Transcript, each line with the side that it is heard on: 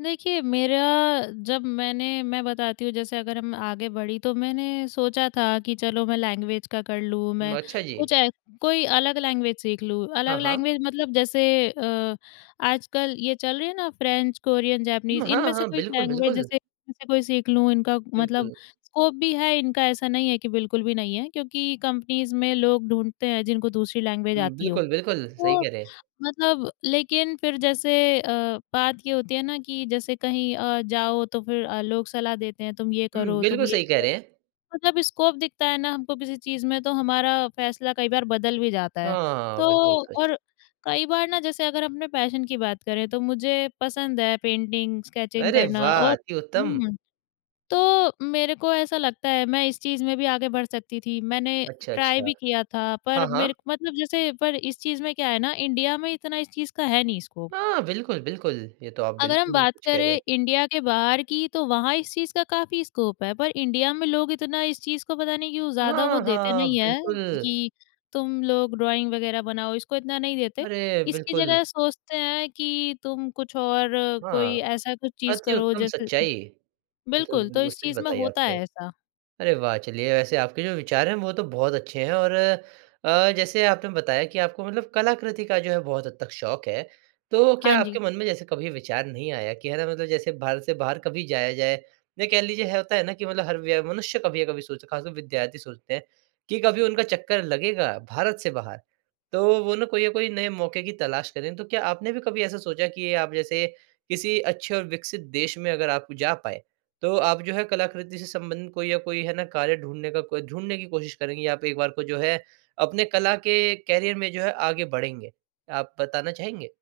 left: देखिए, मेरा जब मैंने मैं बताती हूँ जैसे अगर हम आगे बढ़ी तो मैंने सोचा था कि चलो मैं लैंग्वेज का कर लूँ
right: म
left: मैं
right: अच्छा जी।
left: कुछ ए, कोई अलग लैंग्वेज सीख लूँ।
right: हाँ,
left: अलग
right: हाँ।
left: लैंग्वेज मतलब जैसे अ, आजकल ये चल रही है ना फ्रेंच, कोरियन,
right: हुँ।
left: जैपनीज़
right: हाँ,
left: इनमें से
right: हाँ।
left: कुछ
right: बिल्कुल,
left: लैंग्वेज
right: बिल्कुल।
left: जैसे इनमें से कोई सीख लूँ। इनका मतलब
right: बिल्कुल।
left: स्कोप भी है इनका ऐसा नहीं है कि बिल्कुल भी नहीं है। क्योंकि कंपनीज़ में लोग ढूँढते हैं जिनको दूसरी लैंग्वेज
right: हुँ,
left: आती हो।
right: बिल्कुल, बिल्कुल। सही
left: तो
right: कह रहे हैं।
left: मतलब लेकिन फ़िर जैसे अ, बात ये होती है ना कि जैसे कहीं अ, जाओ तो फ़िर अ, लोग सलाह देते हैं तुम ये
right: हुँ,
left: करो, तुम
right: बिल्कुल।
left: ये
right: सही
left: भी
right: कह
left: करो।
right: रहे हैं।
left: मतलब स्कोप दिखता है ना हमको किसी चीज़ में तो हमारा फ़ैसला कई बार बदल भी जाता है।
right: हाँ,
left: तो
right: बिल्कुल सच।
left: और कई बार ना जैसे अगर अपने पैशन की बात करें, तो मुझे पसंद है पेंटिंग, स्केचिंग
right: अरे
left: करना।
right: वाह!
left: और
right: अति उत्तम।
left: हुँ, तो मेरे को ऐसा लगता है मैं इस चीज़ में भी आगे बढ़ सकती थी। मैंने
right: अच्छा,
left: ट्राई
right: अच्छा।
left: भी किया था पर
right: हाँ, हाँ।
left: मेर मतलब जैसे पर इस चीज़ में क्या है ना इंडिया में इतना इस चीज़ का है नहीं स्कोप।
right: हाँ बिल्कुल, बिल्कुल। ये तो आप
left: अगर हम
right: बिल्कुल
left: बात
right: सच कह रहे हैं।
left: करें इंडिया के बाहर की तो वहाँ इस चीज़ का काफ़ी स्कोप है। पर इंडिया में लोग इतना इस चीज़ को पता नहीं क्यों ज़्यादा वो
right: हाँ,
left: देते
right: हाँ
left: नहीं है
right: बिल्कुल।
left: कि तुम लोग ड्राइंग वगैरह बनाओ इसको इतना नहीं देते।
right: अरे!
left: इसकी
right: बिल्कुल।
left: जगह सोचते हैं कि तुम कुछ और
right: हाँ,
left: कोई ऐसा कुछ चीज़
right: अति
left: करो
right: उत्तम
left: जैसे
right: सच्चाई, ये तो
left: बिल्कुल तो
right: बात
left: इस
right: सच
left: चीज़ में
right: बताई
left: होता
right: आपने।
left: है ऐसा।
right: अरे वाह! चलिए वैसे आपके जो विचार है वो तो बहुत अच्छे हैं और अ, जैसे आपने बताया कि आपको मतलब कलाकृति का जो है बहुत हद तक शौक है। तो
left: हाँ
right: क्या
left: जी।
right: आपके मन में जैसे कभी विचार नहीं आया कि है ना मतलब जैसे भारत से बाहर कभी जाया जाए? नहीं कह लीजिए होता है ना कि मतलब हर व्य मनुष्य कभी अ, कभी सोच खासकर विद्यार्थी सोचते हैं कि कभी उनका चक्कर लगेगा भारत से बाहर। तो वो ना कोई ना कोई नए मौके की तलाश करें, तो क्या आपने भी कभी ऐसा सोचा कि आप जैसे किसी अच्छे और विकसित देश में अगर आप जा पाए। तो आप जो है कलाकृति से संबंधित कोई या कोई है ना कार्य ढूँढने का कोई ढूँढने की कोशिश करेंगी या आप एक बार को जो है, अपने कला के करियर में जो है आगे बढ़ेंगे। आप बताना चाहेंगे?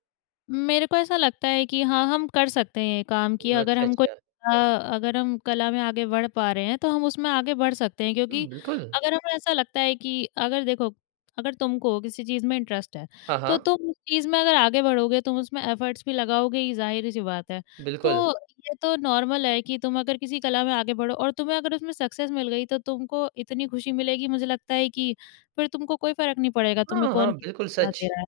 left: मेरे को ऐसा लगता है कि हाँ हम कर सकते हैं ये काम कि
right: न
left: अगर
right: अच्छा,
left: हम को
right: अच्छा।
left: अ, अगर हम कला में आगे बढ़ पा रहे हैं, तो हम उसमें आगे बढ़ सकते हैं। क्योंकि
right: हुँ, बिल्कुल।
left: अगर हमें ऐसा लगता है कि अगर देखो अगर तुम को किसी चीज़ में इंटरेस्ट है।
right: हाँ,
left: तो
right: हाँ।
left: तुम उस चीज़ में अगर आगे बढ़ोगे, तुम उसमें एफर्ट्स भी लगाओगे ही, ये ज़ाहिर सी बात है।
right: बिल्कुल।
left: तो ये तो नॉर्मल है कि तुम अगर किसी कला में आगे बढ़ो और तुम्हें अगर उसमें सक्सेस मिल गई तो तुमको इतनी ख़ुशी मिलेगी मुझे लगता है कि फ़िर तुमको कोई फ़र्क नहीं पड़ेगा तुम्हें
right: हाँ, हाँ।
left: कौन कितनी
right: बिल्कुल
left: सलाह दे
right: सच।
left: रहा है।